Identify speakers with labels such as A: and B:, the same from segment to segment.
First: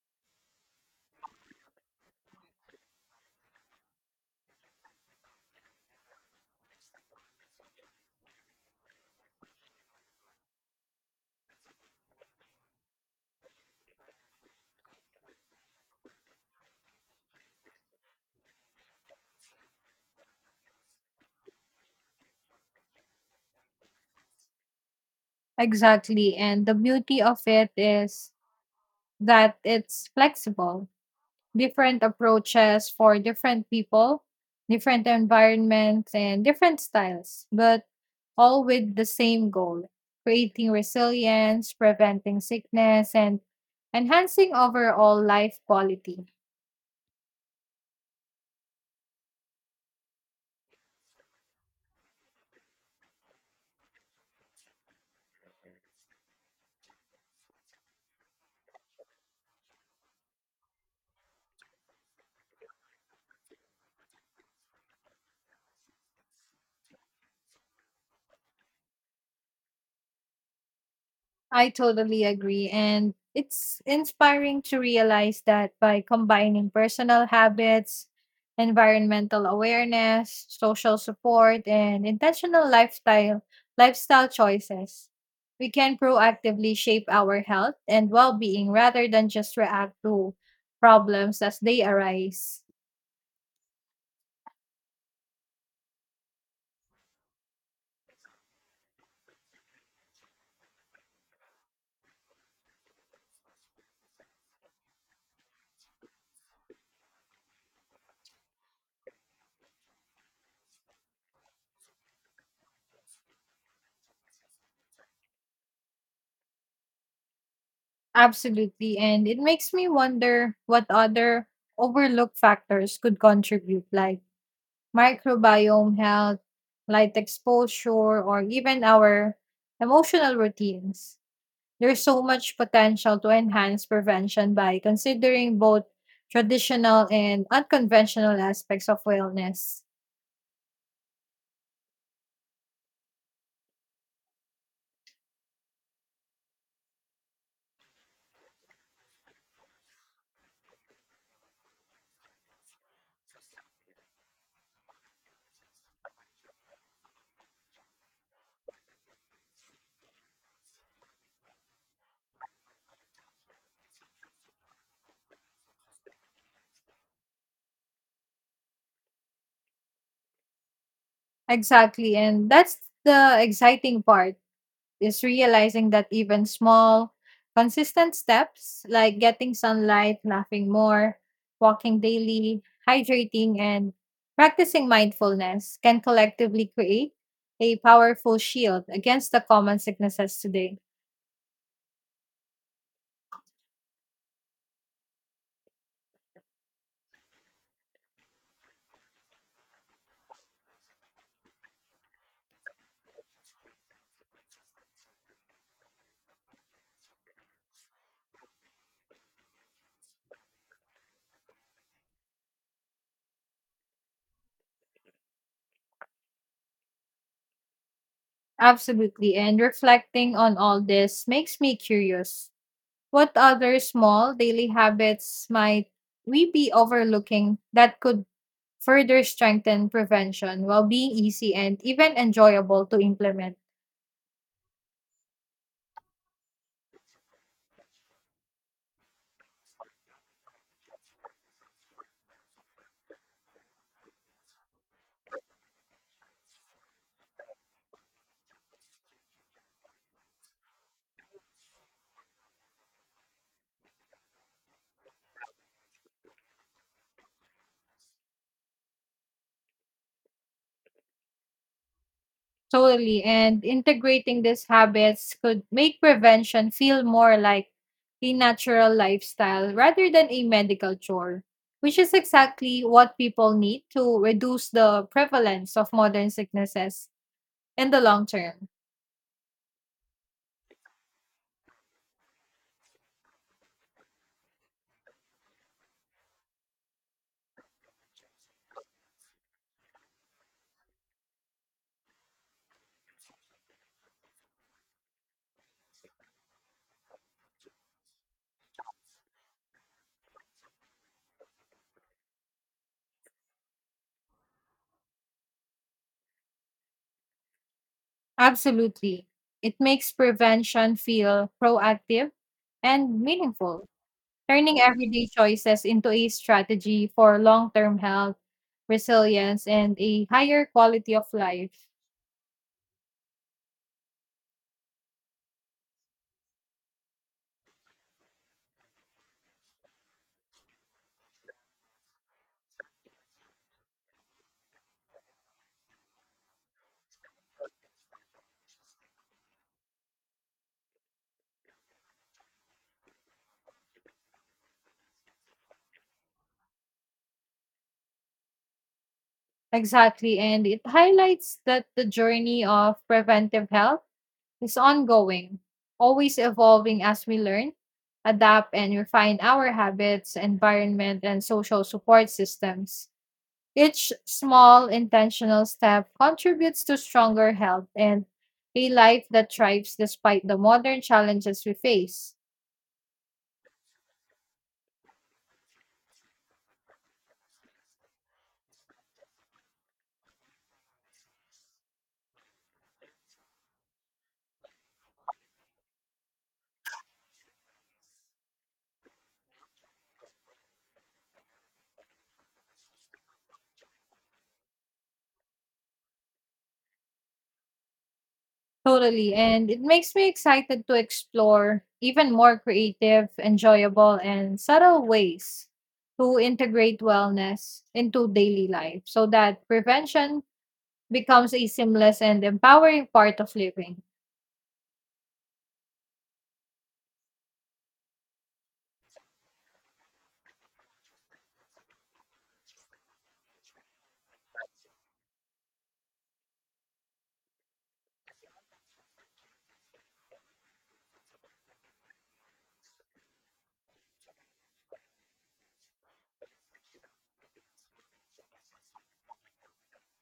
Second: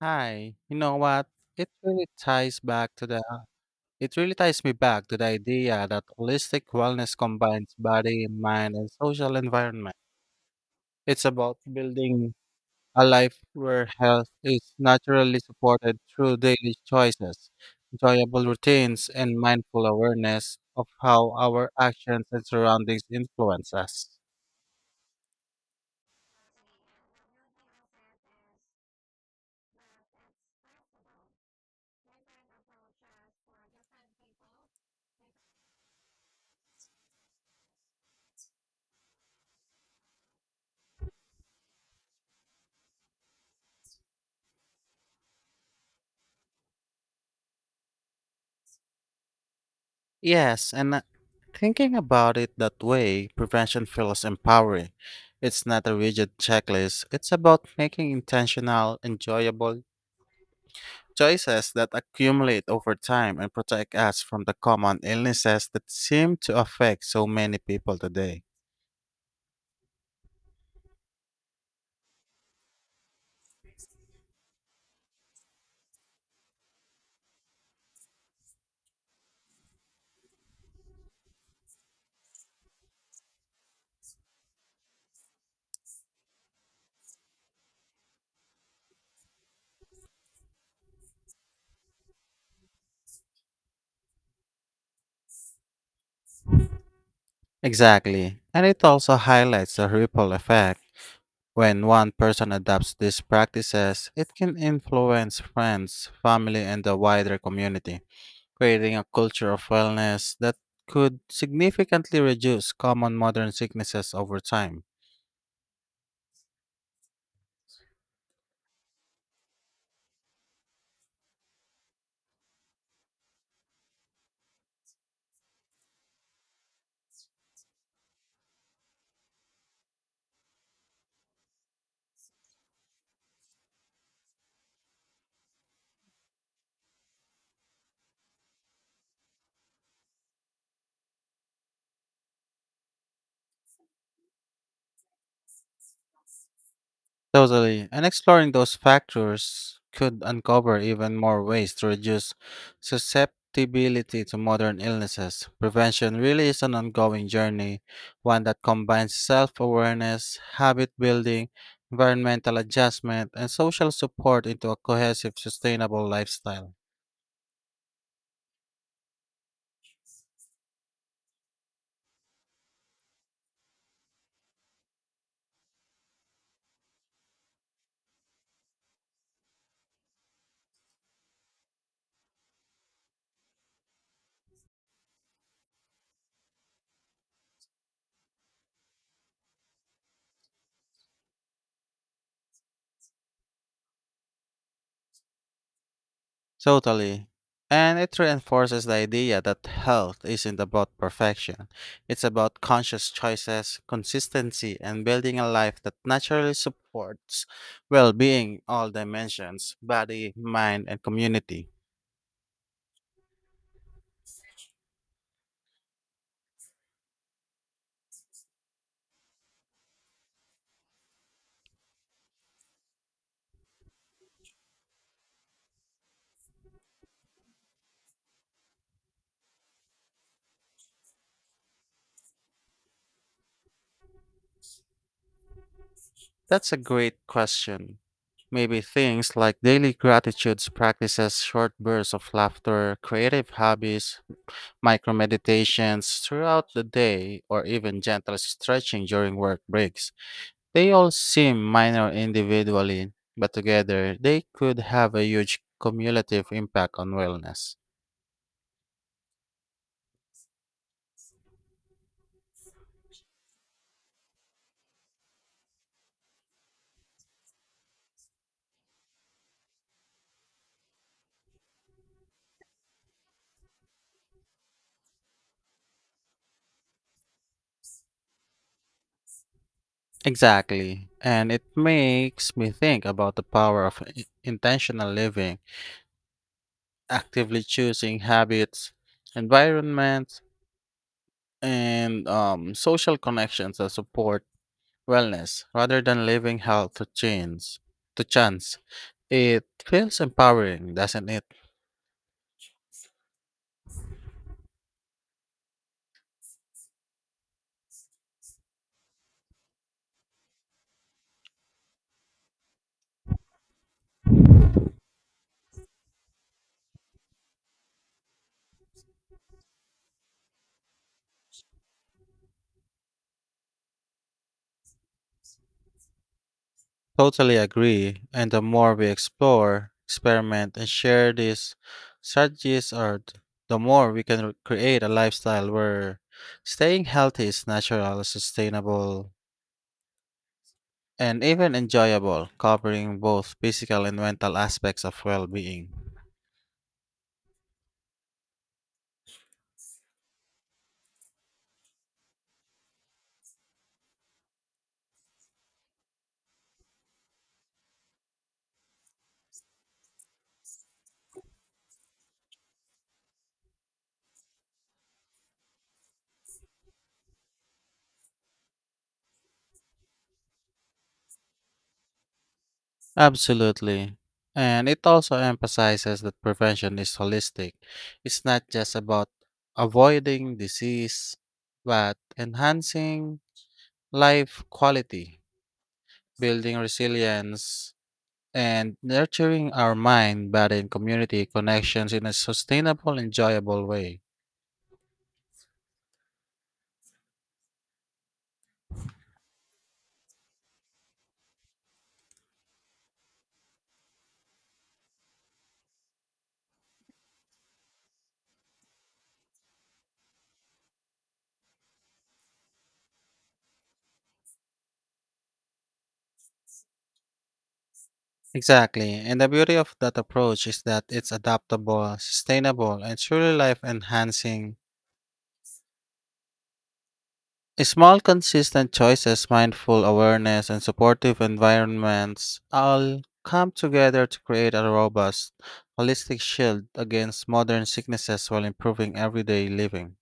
A: Hi, you know what? It really ties back to the it really ties me back to the idea that holistic wellness combines body, mind, and social environment. It's about building a life where health is naturally supported through daily choices, enjoyable routines, and mindful awareness of how our actions and surroundings influence us.
B: Exactly. And the beauty of it is that it's flexible. Different approaches for different people, different environments, and different styles, but all with the same goal creating resilience, preventing sickness, and enhancing overall life quality.
A: Yes, and thinking about it that way, prevention feels empowering. It's not a rigid checklist, it's about making intentional, enjoyable choices that accumulate over time and protect us from the common illnesses that seem to affect so many people today.
B: I totally agree. And it's inspiring to realize that by combining personal habits, environmental awareness, social support, and intentional lifestyle choices, we can proactively shape our health and well-being rather than just react to problems as they arise.
A: Exactly, and it also highlights the ripple effect. When one person adopts these practices, it can influence friends, family, and the wider community, creating a culture of wellness that could significantly reduce common modern sicknesses over time.
B: Absolutely. And it makes me wonder what other overlooked factors could contribute like microbiome health, light exposure, or even our emotional routines. There's so much potential to enhance prevention by considering both traditional and unconventional aspects of wellness.
A: Totally. And exploring those factors could uncover even more ways to reduce susceptibility to modern illnesses. Prevention really is an ongoing journey, one that combines self awareness, habit building, environmental adjustment, and social support into a cohesive, sustainable lifestyle.
B: Exactly. And that's the exciting part. Is realizing that even small, consistent steps like getting sunlight, laughing more, walking daily, hydrating, and practicing mindfulness can collectively create a powerful shield against the common sicknesses today.
A: Totally. And it reinforces the idea that health isn't about perfection. It's about conscious choices, consistency, and building a life that naturally supports well being in all dimensions body, mind, and community.
B: Absolutely. And reflecting on all this makes me curious. What other small daily habits might we be overlooking that could further strengthen prevention while being easy and even enjoyable to implement.
A: That's a great question. Maybe things like daily gratitudes practices, short bursts of laughter, creative hobbies, micro meditations throughout the day, or even gentle stretching during work breaks. They all seem minor individually, but together they could have a huge cumulative impact on wellness.
B: Totally. And integrating these habits could make prevention feel more like a natural lifestyle rather than a medical chore, which is exactly what people need to reduce the prevalence of modern sicknesses in the long term.
A: Exactly. And it makes me think about the power of intentional living, actively choosing habits, environments, and social connections that support wellness rather than leaving health to chance. It feels empowering, doesn't it?
B: Absolutely. It makes prevention feel proactive and meaningful. Turning everyday choices into a strategy for long-term health, resilience, and a higher quality of life.
A: Totally agree. And the more we explore, experiment, and share these strategies, the more we can create a lifestyle where staying healthy is natural, sustainable, and even enjoyable, covering both physical and mental aspects of well being.
B: Exactly. And it highlights that the journey of preventive health is ongoing, always evolving as we learn, adapt, and refine our habits, environment, and social support systems. Each small intentional step contributes to stronger health and a life that thrives despite the modern challenges we face.
A: Absolutely. And it also emphasizes that prevention is holistic. It's not just about avoiding disease, but enhancing life quality, building resilience, and nurturing our mind, body, and community connections in a sustainable, enjoyable way.
B: Totally. And it makes me excited to explore even more creative, enjoyable, and subtle ways to integrate wellness into daily life so that prevention becomes a seamless and empowering part of living.
A: Exactly. And the beauty of that approach is that it's adaptable, sustainable, and truly life enhancing. Small, consistent choices, mindful awareness, and supportive environments all come together to create a robust, holistic shield against modern sicknesses while improving everyday living.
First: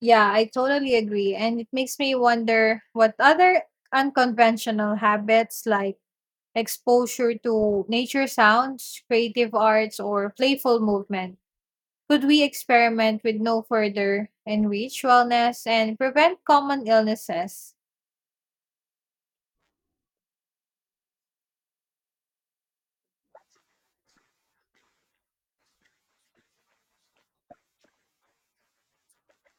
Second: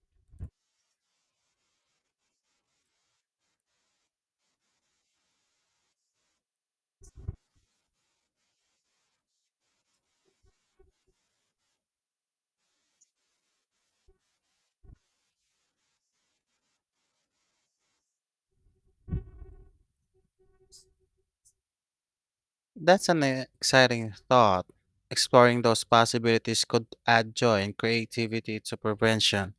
B: Yeah, I totally agree. And it makes me wonder what other unconventional habits like exposure to nature sounds, creative arts, or playful movement could we experiment with no further enrich wellness and prevent common illnesses?
A: That's an exciting thought. Exploring those possibilities could add joy and creativity to prevention,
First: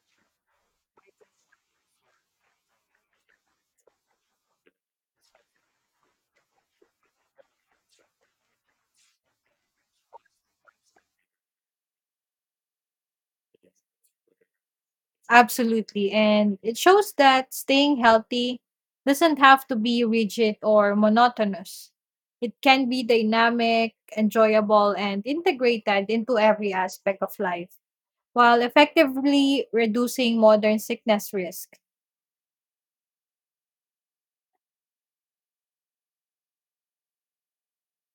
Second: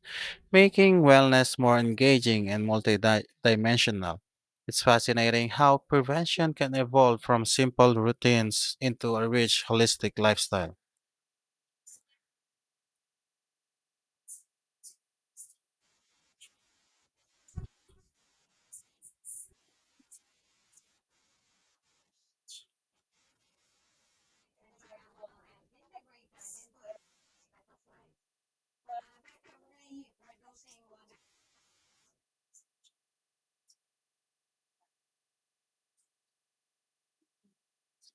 A: making wellness more engaging and multidimensional. It's fascinating how prevention can evolve from simple routines into a rich, holistic lifestyle.
B: Absolutely. And it shows that staying healthy doesn't have to be rigid or monotonous. It can be dynamic, enjoyable, and integrated into every aspect of life while effectively reducing modern sickness risk.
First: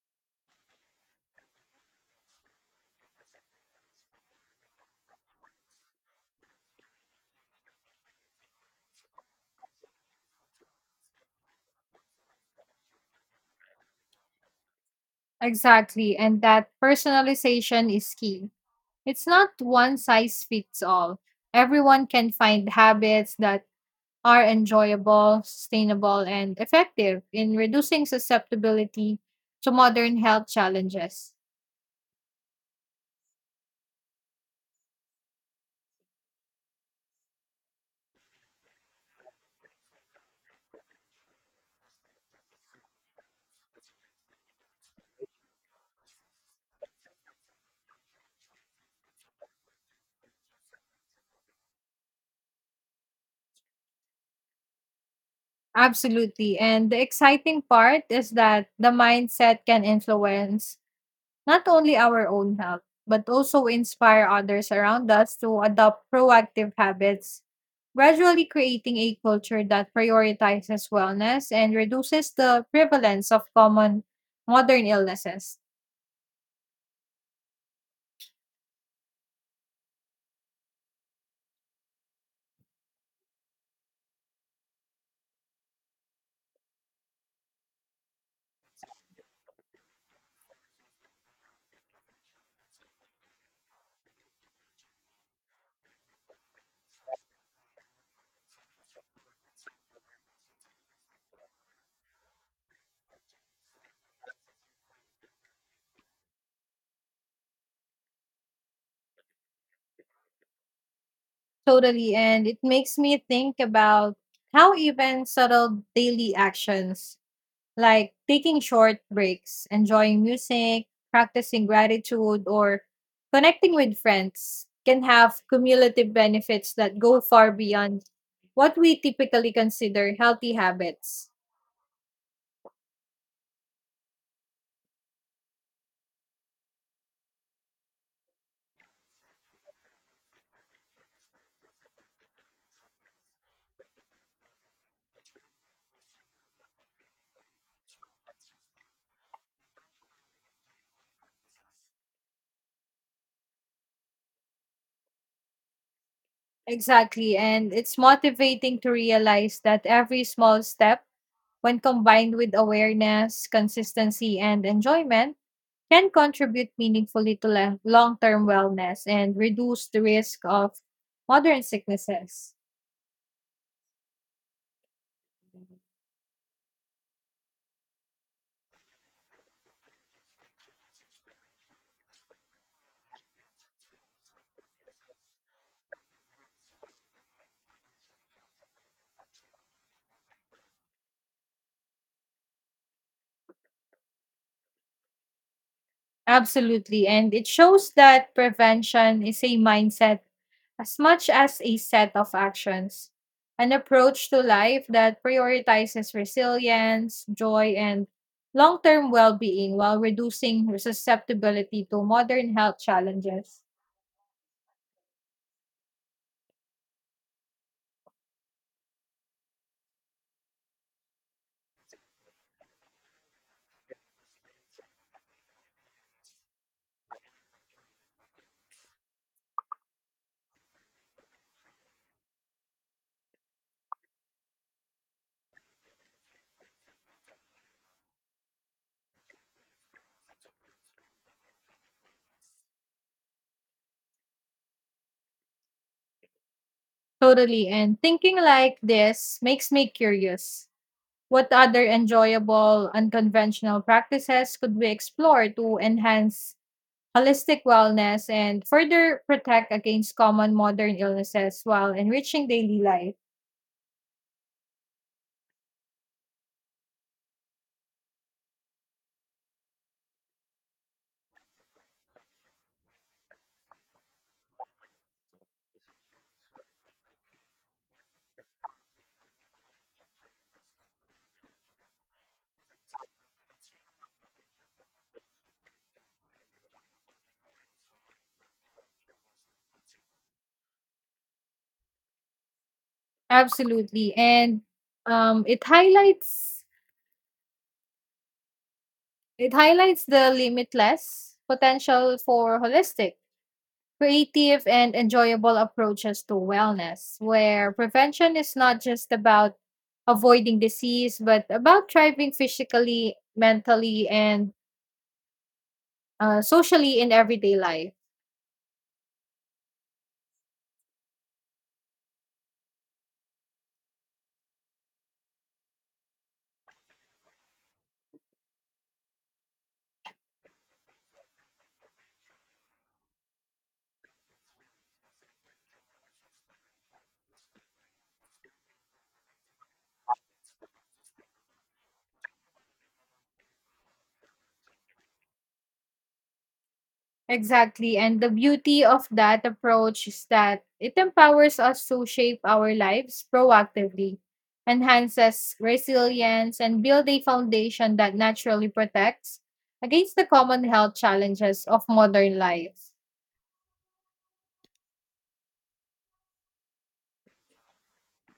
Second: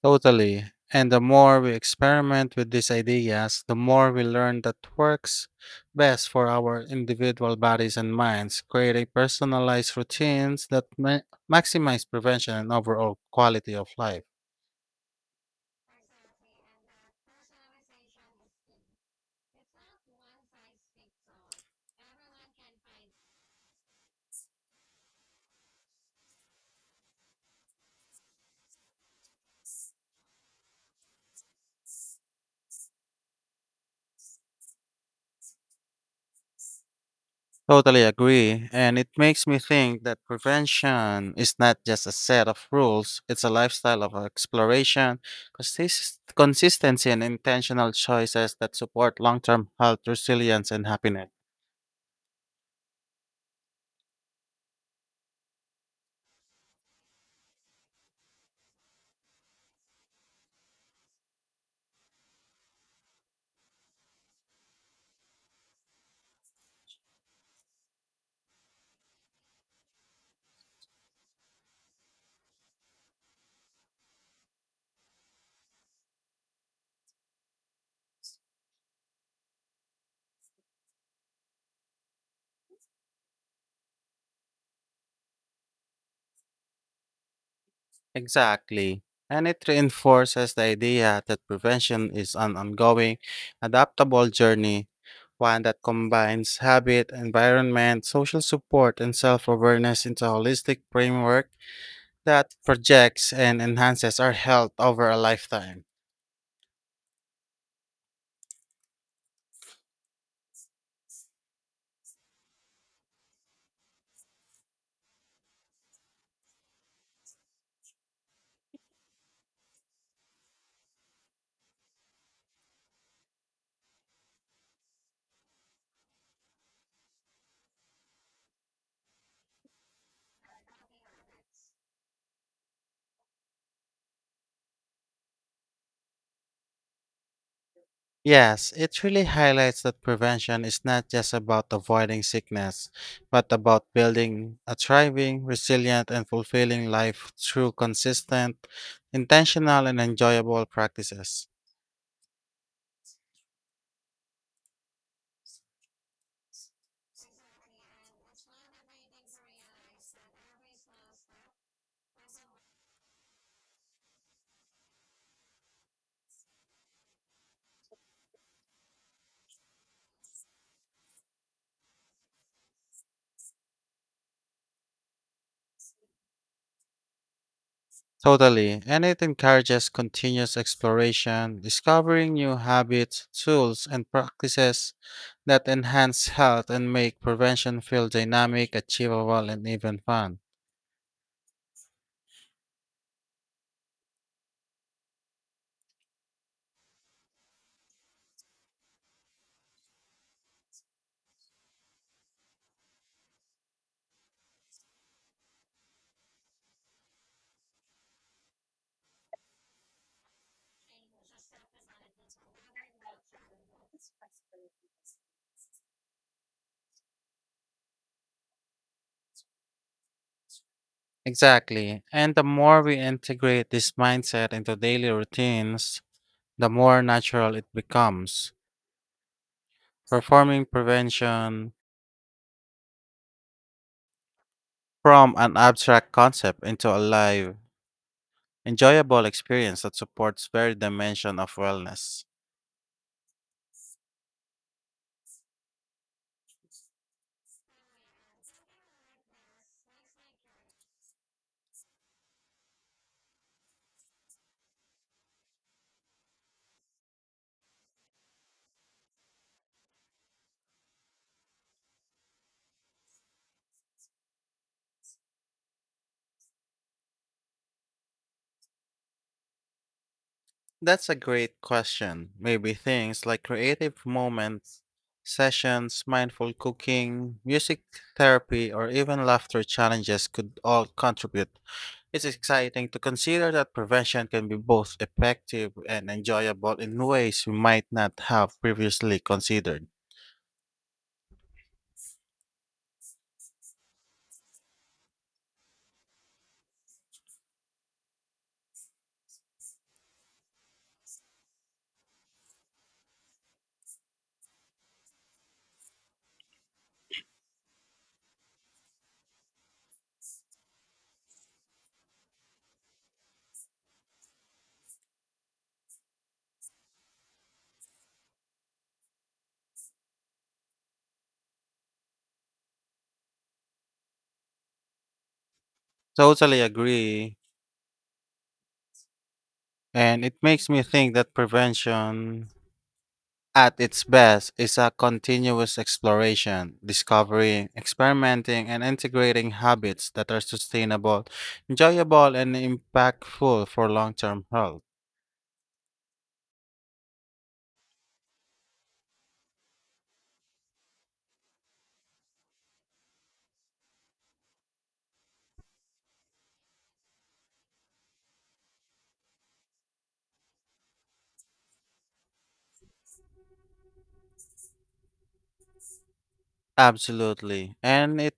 A: Totally. And the more we experiment with these ideas, the more we learn that works best for our individual bodies and minds, creating personalized routines that maximize prevention and overall quality of life.
B: Exactly. And that personalization is key. It's not one size fits all. Everyone can find habits that are enjoyable, sustainable, and effective in reducing susceptibility to modern health challenges.
A: Totally agree. And it makes me think that prevention is not just a set of rules, it's a lifestyle of exploration, consistency, and intentional choices that support long term health, resilience, and happiness.
B: Absolutely. And the exciting part is that the mindset can influence not only our own health, but also inspire others around us to adopt proactive habits, gradually creating a culture that prioritizes wellness and reduces the prevalence of common modern illnesses.
A: Exactly. And it reinforces the idea that prevention is an ongoing, adaptable journey, one that combines habit, environment, social support, and self awareness into a holistic framework that projects and enhances our health over a lifetime.
B: Totally. And it makes me think about how even subtle daily actions like taking short breaks, enjoying music, practicing gratitude, or connecting with friends can have cumulative benefits that go far beyond what we typically consider healthy habits.
A: Yes, it really highlights that prevention is not just about avoiding sickness, but about building a thriving, resilient, and fulfilling life through consistent, intentional, and enjoyable practices.
B: Exactly, and it's motivating to realize that every small step, when combined with awareness, consistency, and enjoyment, can contribute meaningfully to long term wellness and reduce the risk of modern sicknesses.
A: Totally, and it encourages continuous exploration, discovering new habits, tools, and practices that enhance health and make prevention feel dynamic, achievable, and even fun.
B: Absolutely. And it shows that prevention is a mindset as much as a set of actions, an approach to life that prioritizes resilience, joy, and long term well being while reducing susceptibility to modern health challenges.
A: Exactly. And the more we integrate this mindset into daily routines, the more natural it becomes, performing prevention from an abstract concept into a live, enjoyable experience that supports every dimension of wellness.
B: Totally. And thinking like this makes me curious. What other enjoyable, unconventional practices could we explore to enhance holistic wellness and further protect against common modern illnesses while enriching daily life.
A: That's a great question. Maybe things like creative moments, sessions, mindful cooking, music therapy, or even laughter challenges could all contribute. It's exciting to consider that prevention can be both effective and enjoyable in ways we might not have previously considered.
B: Absolutely. And it highlights the limitless potential for holistic, creative and enjoyable approaches to wellness, where prevention is not just about avoiding disease, but about thriving physically, mentally, and socially in everyday life.
A: Totally agree. And it makes me think that prevention at its best is a continuous exploration, discovery, experimenting, and integrating habits that are sustainable, enjoyable, and impactful for long term health.
B: Exactly. And the beauty of that approach is that it empowers us to shape our lives proactively, enhances resilience, and build a foundation that naturally protects against the common health challenges of modern life.
A: Absolutely. And it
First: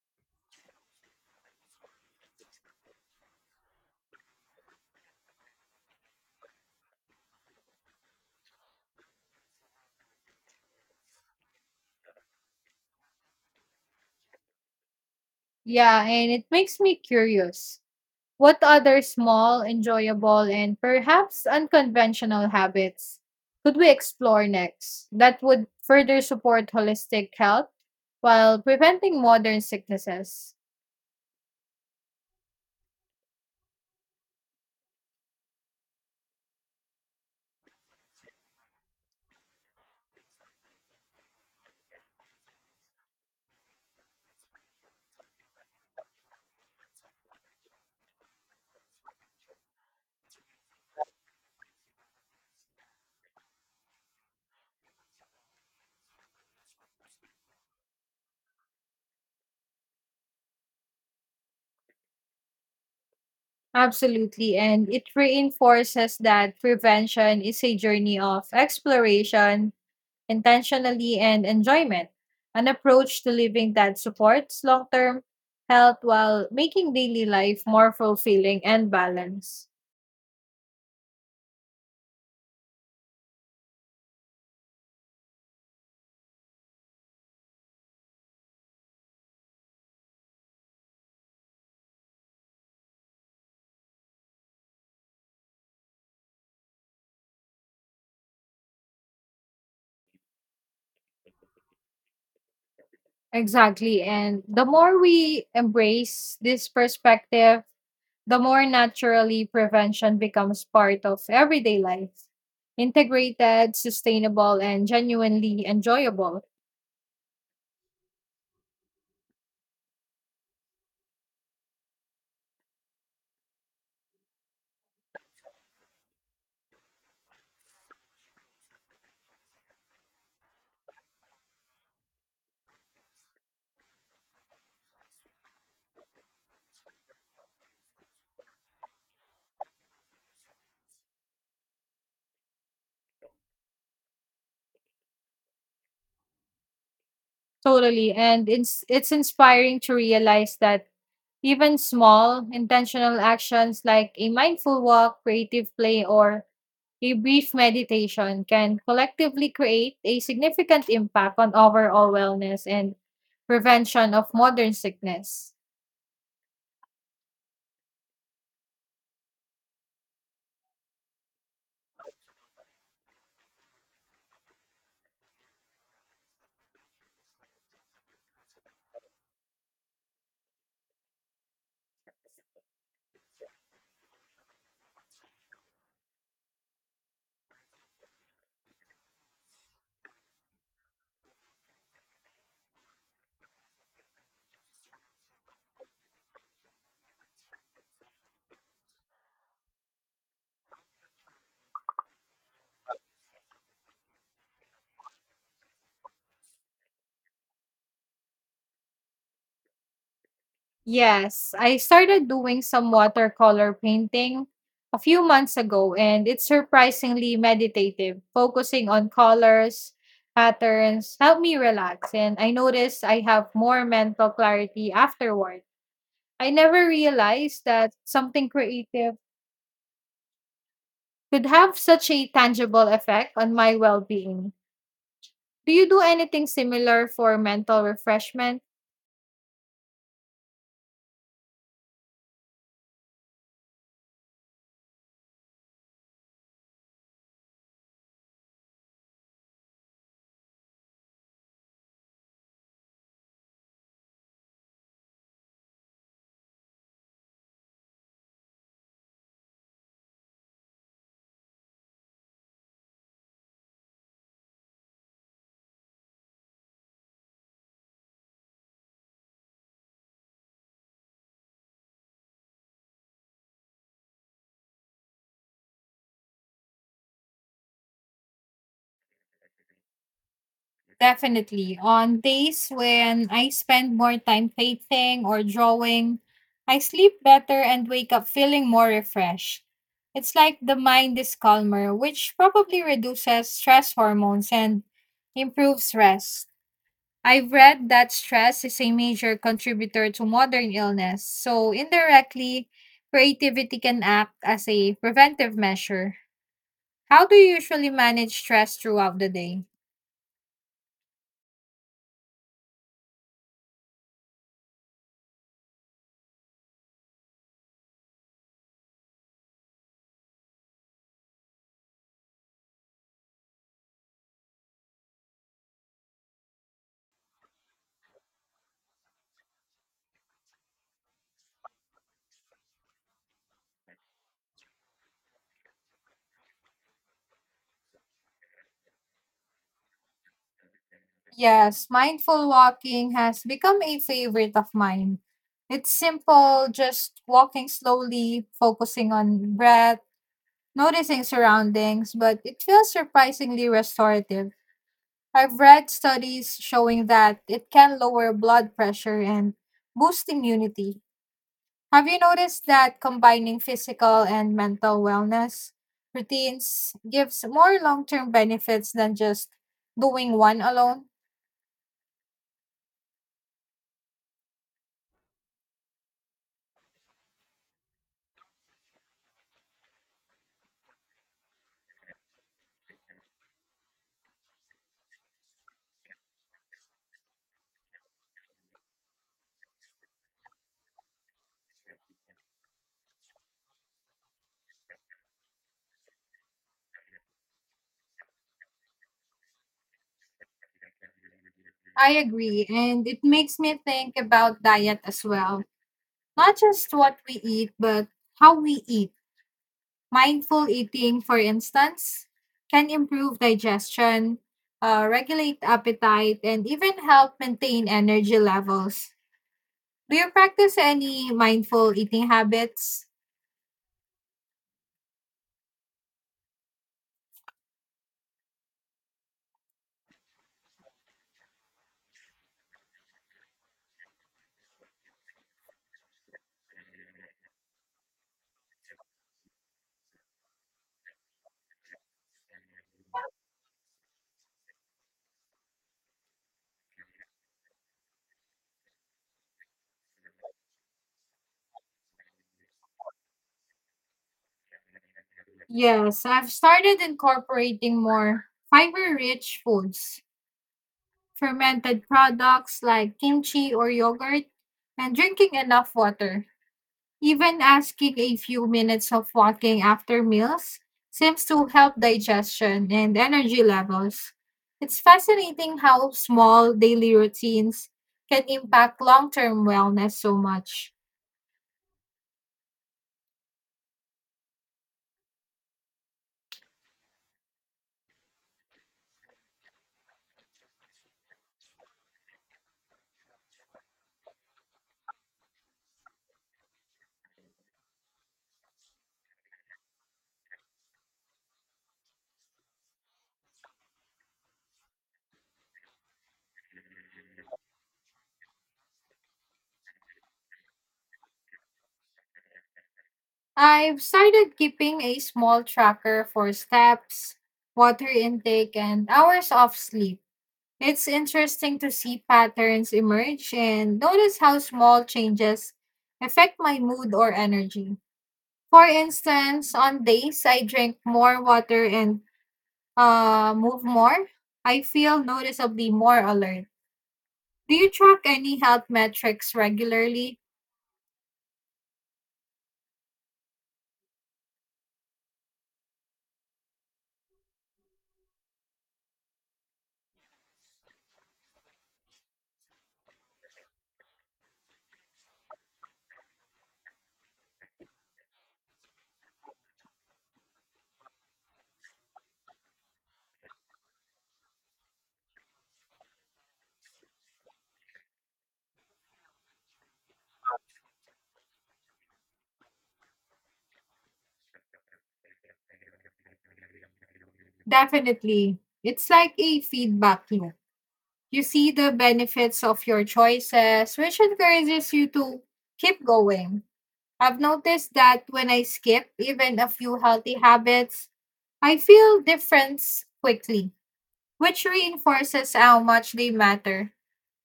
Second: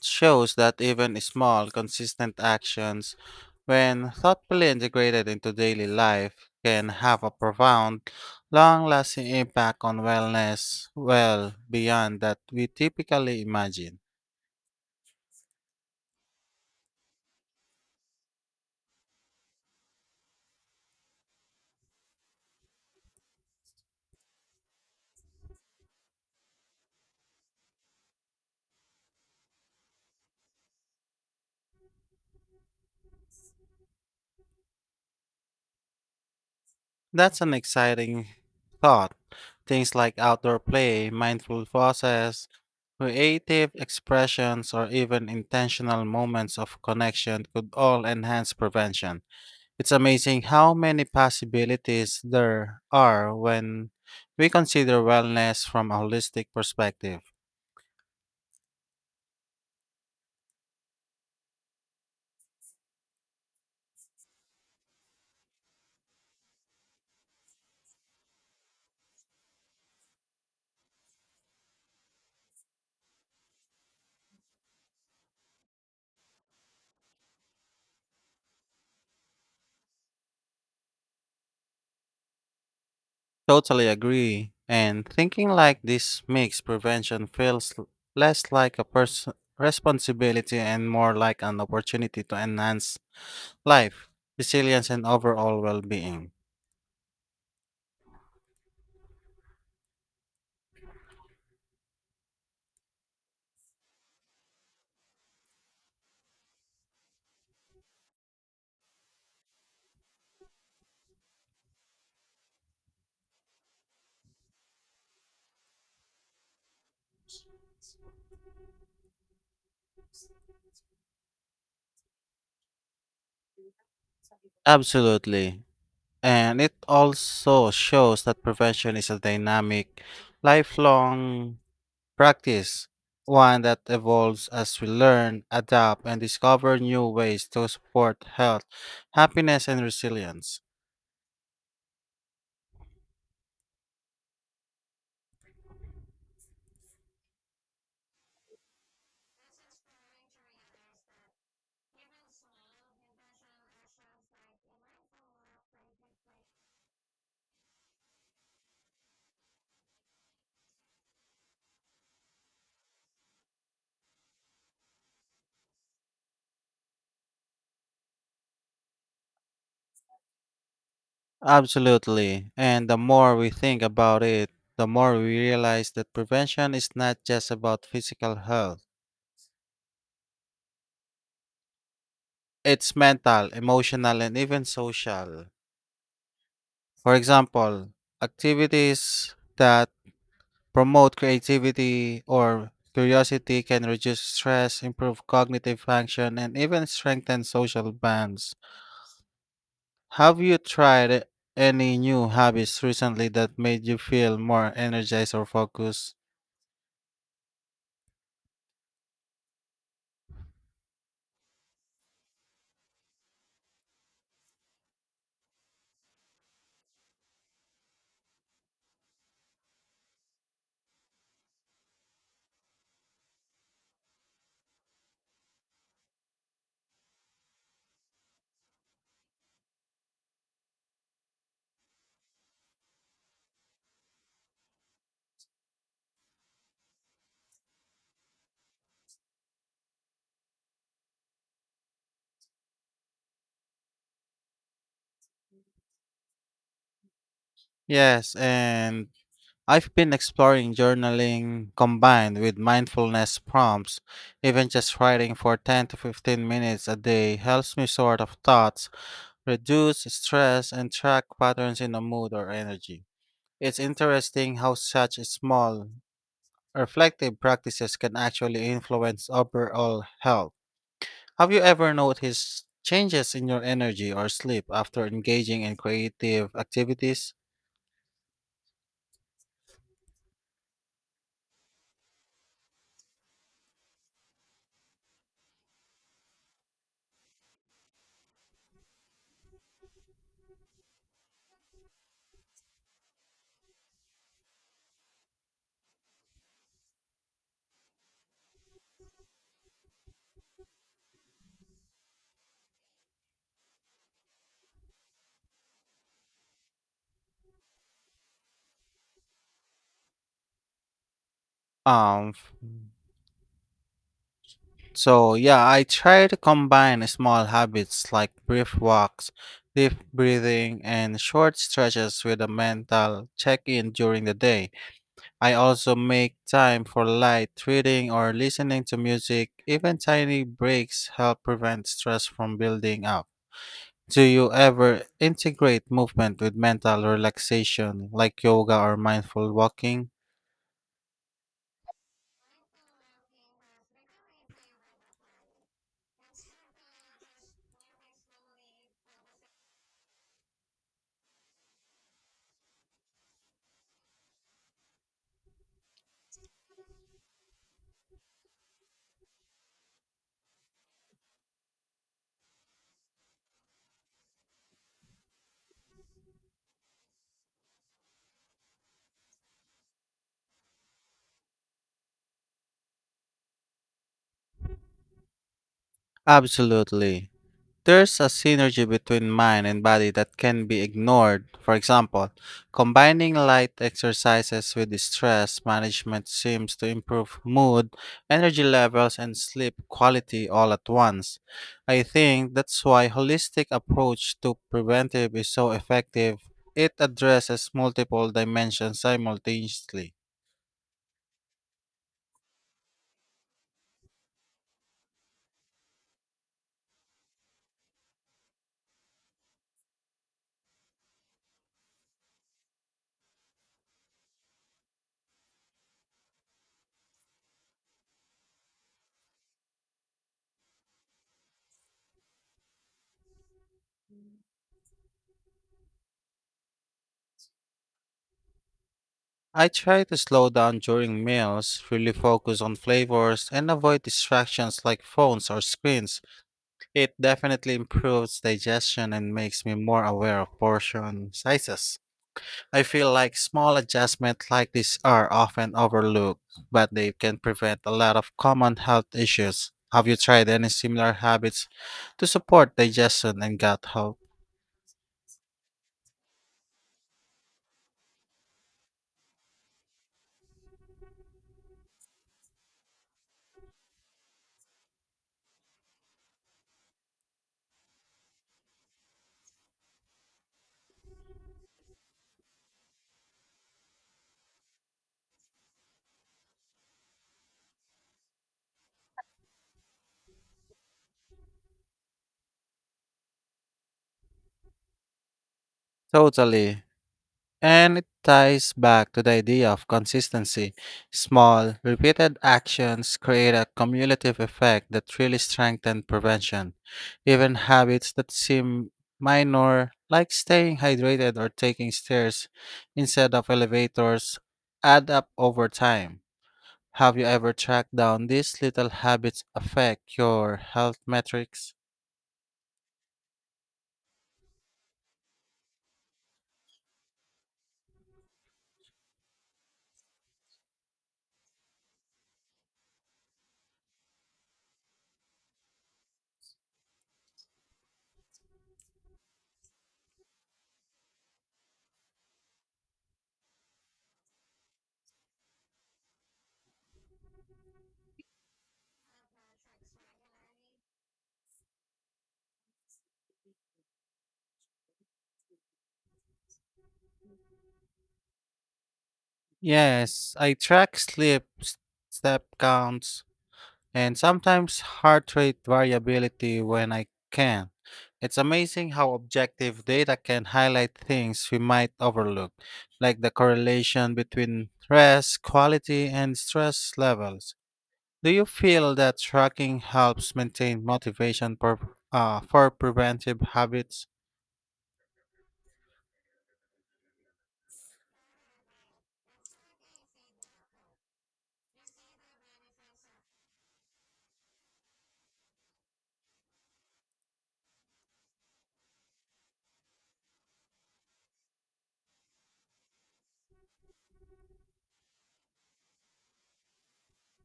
A: shows that even small, consistent actions, when thoughtfully integrated into daily life, can have a profound, long lasting impact on wellness well beyond that we typically imagine.
B: Yeah, and it makes me curious. What other small, enjoyable, and perhaps unconventional habits could we explore next that would further support holistic health while preventing modern sicknesses?
A: That's an exciting thought. Things like outdoor play, mindful process, creative expressions, or even intentional moments of connection could all enhance prevention. It's amazing how many possibilities there are when we consider wellness from a holistic perspective.
B: Absolutely. And it reinforces that prevention is a journey of exploration, intentionally, and enjoyment, an approach to living that supports long term health while making daily life more fulfilling and balanced.
A: Totally agree. And thinking like this makes prevention feels less like a responsibility and more like an opportunity to enhance life, resilience, and overall well being.
B: Exactly. And the more we embrace this perspective, the more naturally prevention becomes part of everyday life. Integrated, sustainable, and genuinely enjoyable.
A: Absolutely. And it also shows that prevention is a dynamic, lifelong practice, one that evolves as we learn, adapt, and discover new ways to support health, happiness, and resilience.
B: Totally. And it's inspiring to realize that even small, intentional actions like a mindful walk, creative play, or a brief meditation can collectively create a significant impact on overall wellness and prevention of modern sickness.
A: Absolutely. And the more we think about it, the more we realize that prevention is not just about physical health, it's mental, emotional, and even social. For example, activities that promote creativity or curiosity can reduce stress, improve cognitive function, and even strengthen social bonds. Have you tried any new hobbies recently that made you feel more energized or focused?
B: Yes, I started doing some watercolor painting a few months ago, and it's surprisingly meditative. Focusing on colors, patterns help me relax, and I notice I have more mental clarity afterward. I never realized that something creative could have such a tangible effect on my well being. Do you do anything similar for mental refreshment?
A: Yes, and I've been exploring journaling combined with mindfulness prompts. Even just writing for 10 to 15 minutes a day helps me sort of thoughts, reduce stress, and track patterns in a mood or energy. It's interesting how such small, reflective practices can actually influence overall health. Have you ever noticed changes in your energy or sleep after engaging in creative activities?
B: Definitely. On days when I spend more time painting or drawing, I sleep better and wake up feeling more refreshed. It's like the mind is calmer, which probably reduces stress hormones and improves rest. I've read that stress is a major contributor to modern illness, so indirectly, creativity can act as a preventive measure. How do you usually manage stress throughout the day?
A: Um, so yeah, I try to combine small habits like brief walks, deep breathing, and short stretches with a mental check in during the day. I also make time for light reading or listening to music. Even tiny breaks help prevent stress from building up. Do you ever integrate movement with mental relaxation like yoga or mindful walking?
B: Yes, mindful walking has become a favorite of mine. It's simple, just walking slowly, focusing on breath, noticing surroundings, but it feels surprisingly restorative. I've read studies showing that it can lower blood pressure and boost immunity. Have you noticed that combining physical and mental wellness routines gives more long term benefits than just doing one alone?
A: Absolutely. There's a synergy between mind and body that can be ignored. For example, combining light exercises with stress management seems to improve mood, energy levels, and sleep quality all at once. I think that's why holistic approach to preventive is so effective. It addresses multiple dimensions simultaneously.
B: I agree, and it makes me think about diet as well. Not just what we eat, but how we eat. Mindful eating, for instance, can improve digestion, regulate appetite, and even help maintain energy levels. Do you practice any mindful eating habits?
A: I try to slow down during meals, really focus on flavors, and avoid distractions like phones or screens. It definitely improves digestion and makes me more aware of portion sizes. I feel like small adjustments like this are often overlooked, but they can prevent a lot of common health issues. Have you tried any similar habits to support digestion and gut health?
B: Yes, I've started incorporating more fiber rich foods, fermented products like kimchi or yogurt, and drinking enough water. Even asking a few minutes of walking after meals seems to help digestion and energy levels. It's fascinating how small daily routines can impact long term wellness so much.
A: Totally. And it ties back to the idea of consistency. Small, repeated actions create a cumulative effect that really strengthen prevention. Even habits that seem minor, like staying hydrated or taking stairs instead of elevators, add up over time. Have you ever tracked down these little habits affect your health metrics?
B: I've started keeping a small tracker for steps, water intake, and hours of sleep. It's interesting to see patterns emerge and notice how small changes affect my mood or energy. For instance, on days I drink more water and move more, I feel noticeably more alert. Do you track any health metrics regularly?
A: Yes, I track sleep, step counts, and sometimes heart rate variability when I can. It's amazing how objective data can highlight things we might overlook, like the correlation between rest quality and stress levels. Do you feel that tracking helps maintain motivation for preventive habits?
B: Definitely. It's like a feedback loop. You see the benefits of your choices, which encourages you to keep going. I've noticed that when I skip even a few healthy habits, I feel difference quickly, which reinforces how much they matter.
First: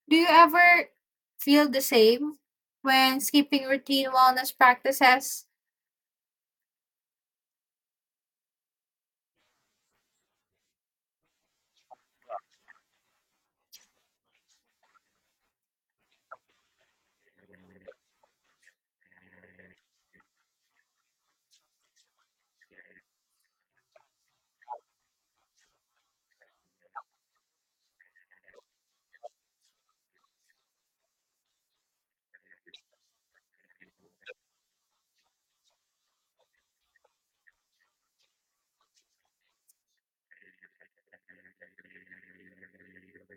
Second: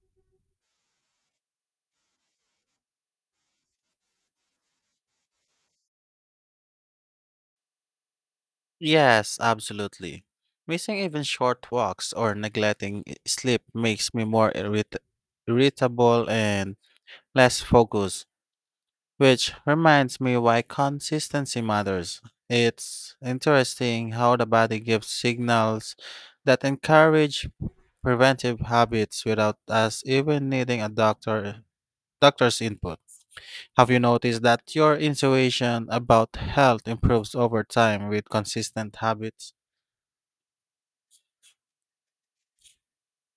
B: Do you ever feel the same when skipping routine wellness practices?
A: Yes, absolutely. Missing even short walks or neglecting sleep makes me more irritable and less focused, which reminds me why consistency matters. It's interesting how the body gives signals that encourage preventive habits without us even needing a doctor's input. Have you noticed that your intuition about health improves over time with consistent habits?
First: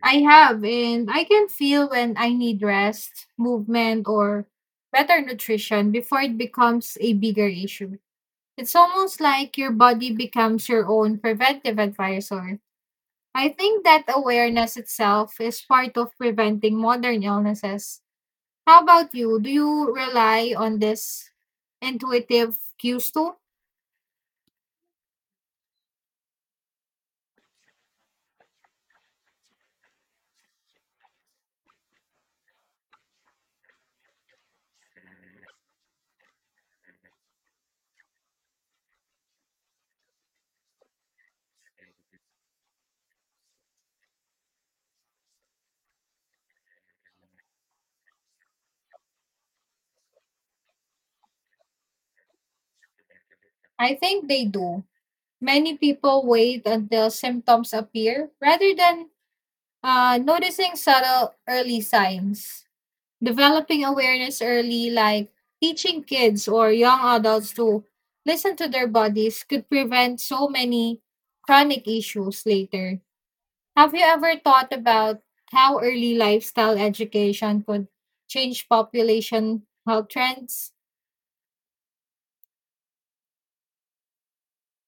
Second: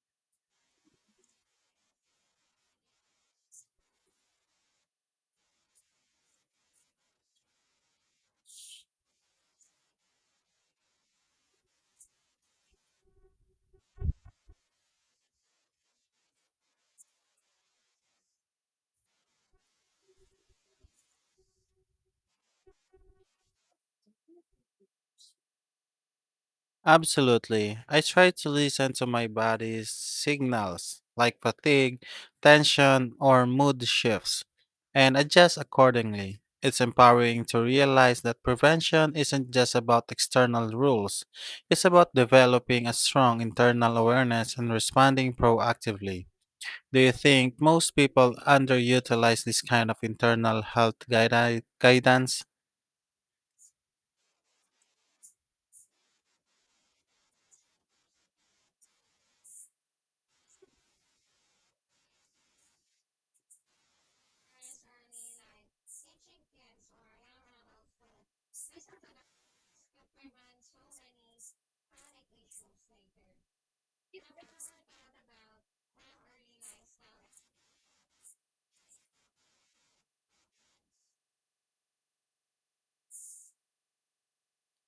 B: I have, and I can feel when I need rest, movement, or better nutrition before it becomes a bigger issue. It's almost like your body becomes your own preventive advisor. I think that awareness itself is part of preventing modern illnesses. How about you? Do you rely on this intuitive cues too?
A: Absolutely. I try to listen to my body's signals like fatigue, tension, or mood shifts and adjust accordingly. It's empowering to realize that prevention isn't just about external rules, it's about developing a strong internal awareness and responding proactively. Do you think most people underutilize this kind of internal health guidance?
B: I think they do. Many people wait until symptoms appear rather than noticing subtle early signs. Developing awareness early, like teaching kids or young adults to listen to their bodies, could prevent so many chronic issues later. Have you ever thought about how early lifestyle education could change population health trends?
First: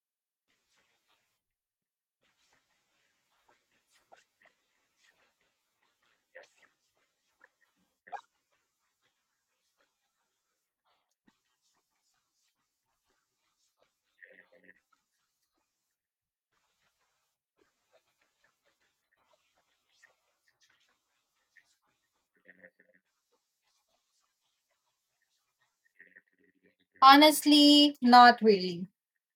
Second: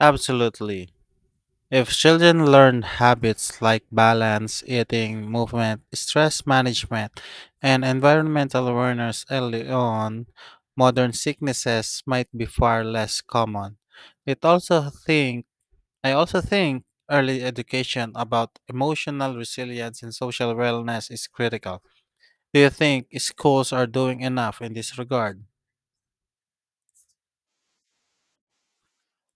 A: Absolutely. If children learn habits like balance, eating, movement, stress management, and environmental awareness early on, modern sicknesses might be far less common. It also think I also think early education about emotional resilience and social wellness is critical. Do you think schools are doing enough in this regard?
B: Honestly, not really.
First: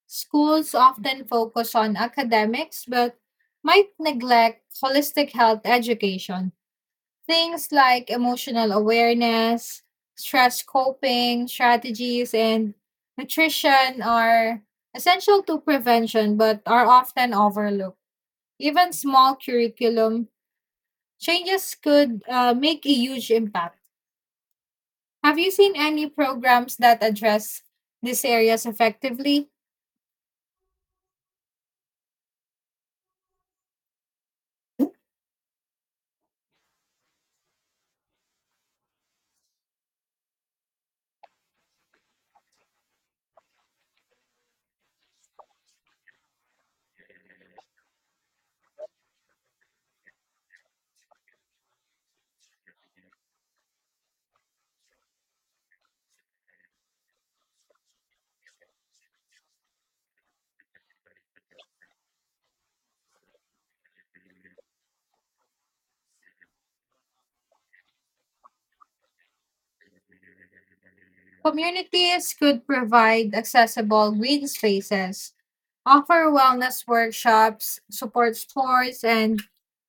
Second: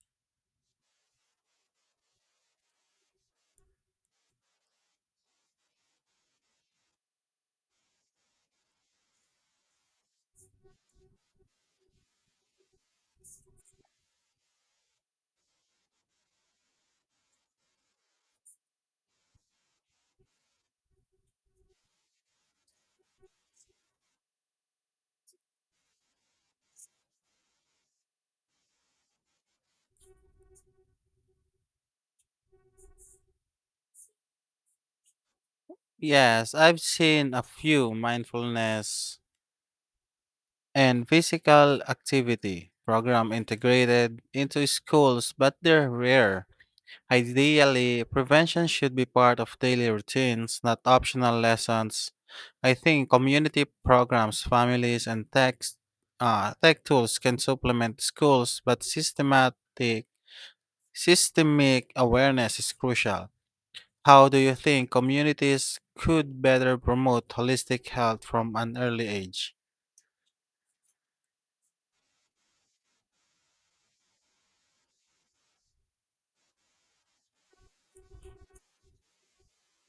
B: Schools often focus on academics but might neglect holistic health education. Things like emotional awareness, stress coping strategies, and nutrition are essential to prevention but are often overlooked. Even small curriculum changes could make a huge impact. Have you seen any programs that address these areas effectively?
A: Yes, I've seen a few mindfulness and physical activity program integrated into schools, but they're rare. Ideally, prevention should be part of daily routines, not optional lessons. I think community programs, families, and tech tools can supplement schools, but systemic awareness is crucial. How do you think communities could better promote holistic health from an early age?
B: Communities could provide accessible green spaces, offer wellness workshops, support sports and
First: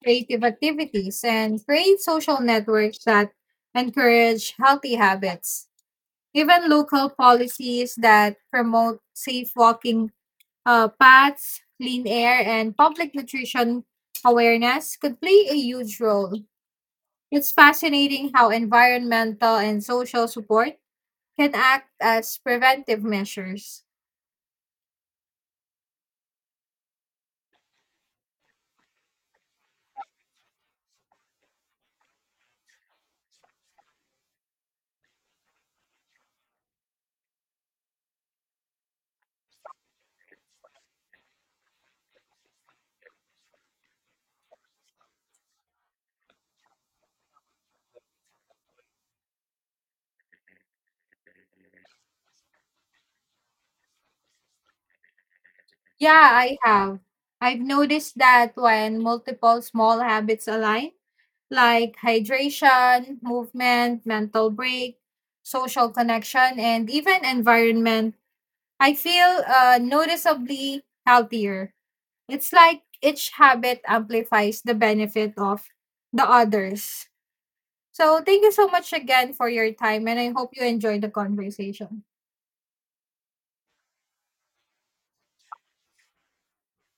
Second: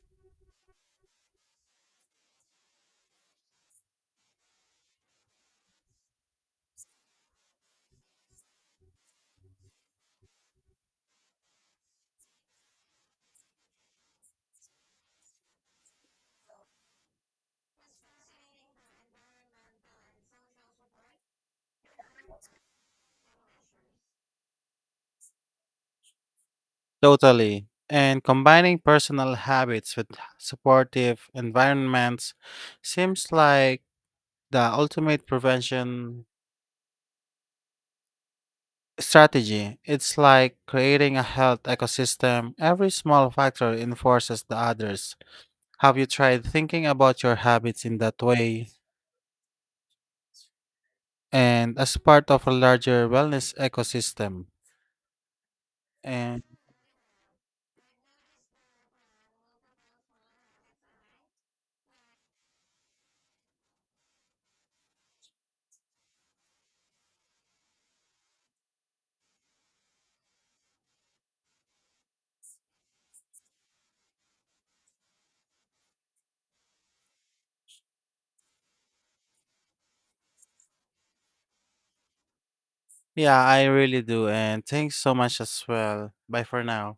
B: creative activities, and create social networks that encourage healthy habits. Even local policies that promote safe walking paths, clean air, and public nutrition awareness could play a huge role. It's fascinating how environmental and social support can act as preventive measures.
A: Totally. And combining personal habits with supportive environments seems like the ultimate prevention strategy. It's like creating a health ecosystem. Every small factor enforces the others. Have you tried thinking about your habits in that way and as part of a larger wellness ecosystem?
B: Yeah,
A: And
B: I have. I've noticed that when multiple small habits align, like hydration, movement, mental break, social connection, and even environment, I feel noticeably healthier. It's like each habit amplifies the benefit of the others. So, thank you so much again for your time, and I hope you enjoyed the conversation.
A: yeah, I really do. And thanks so much as well. Bye for now.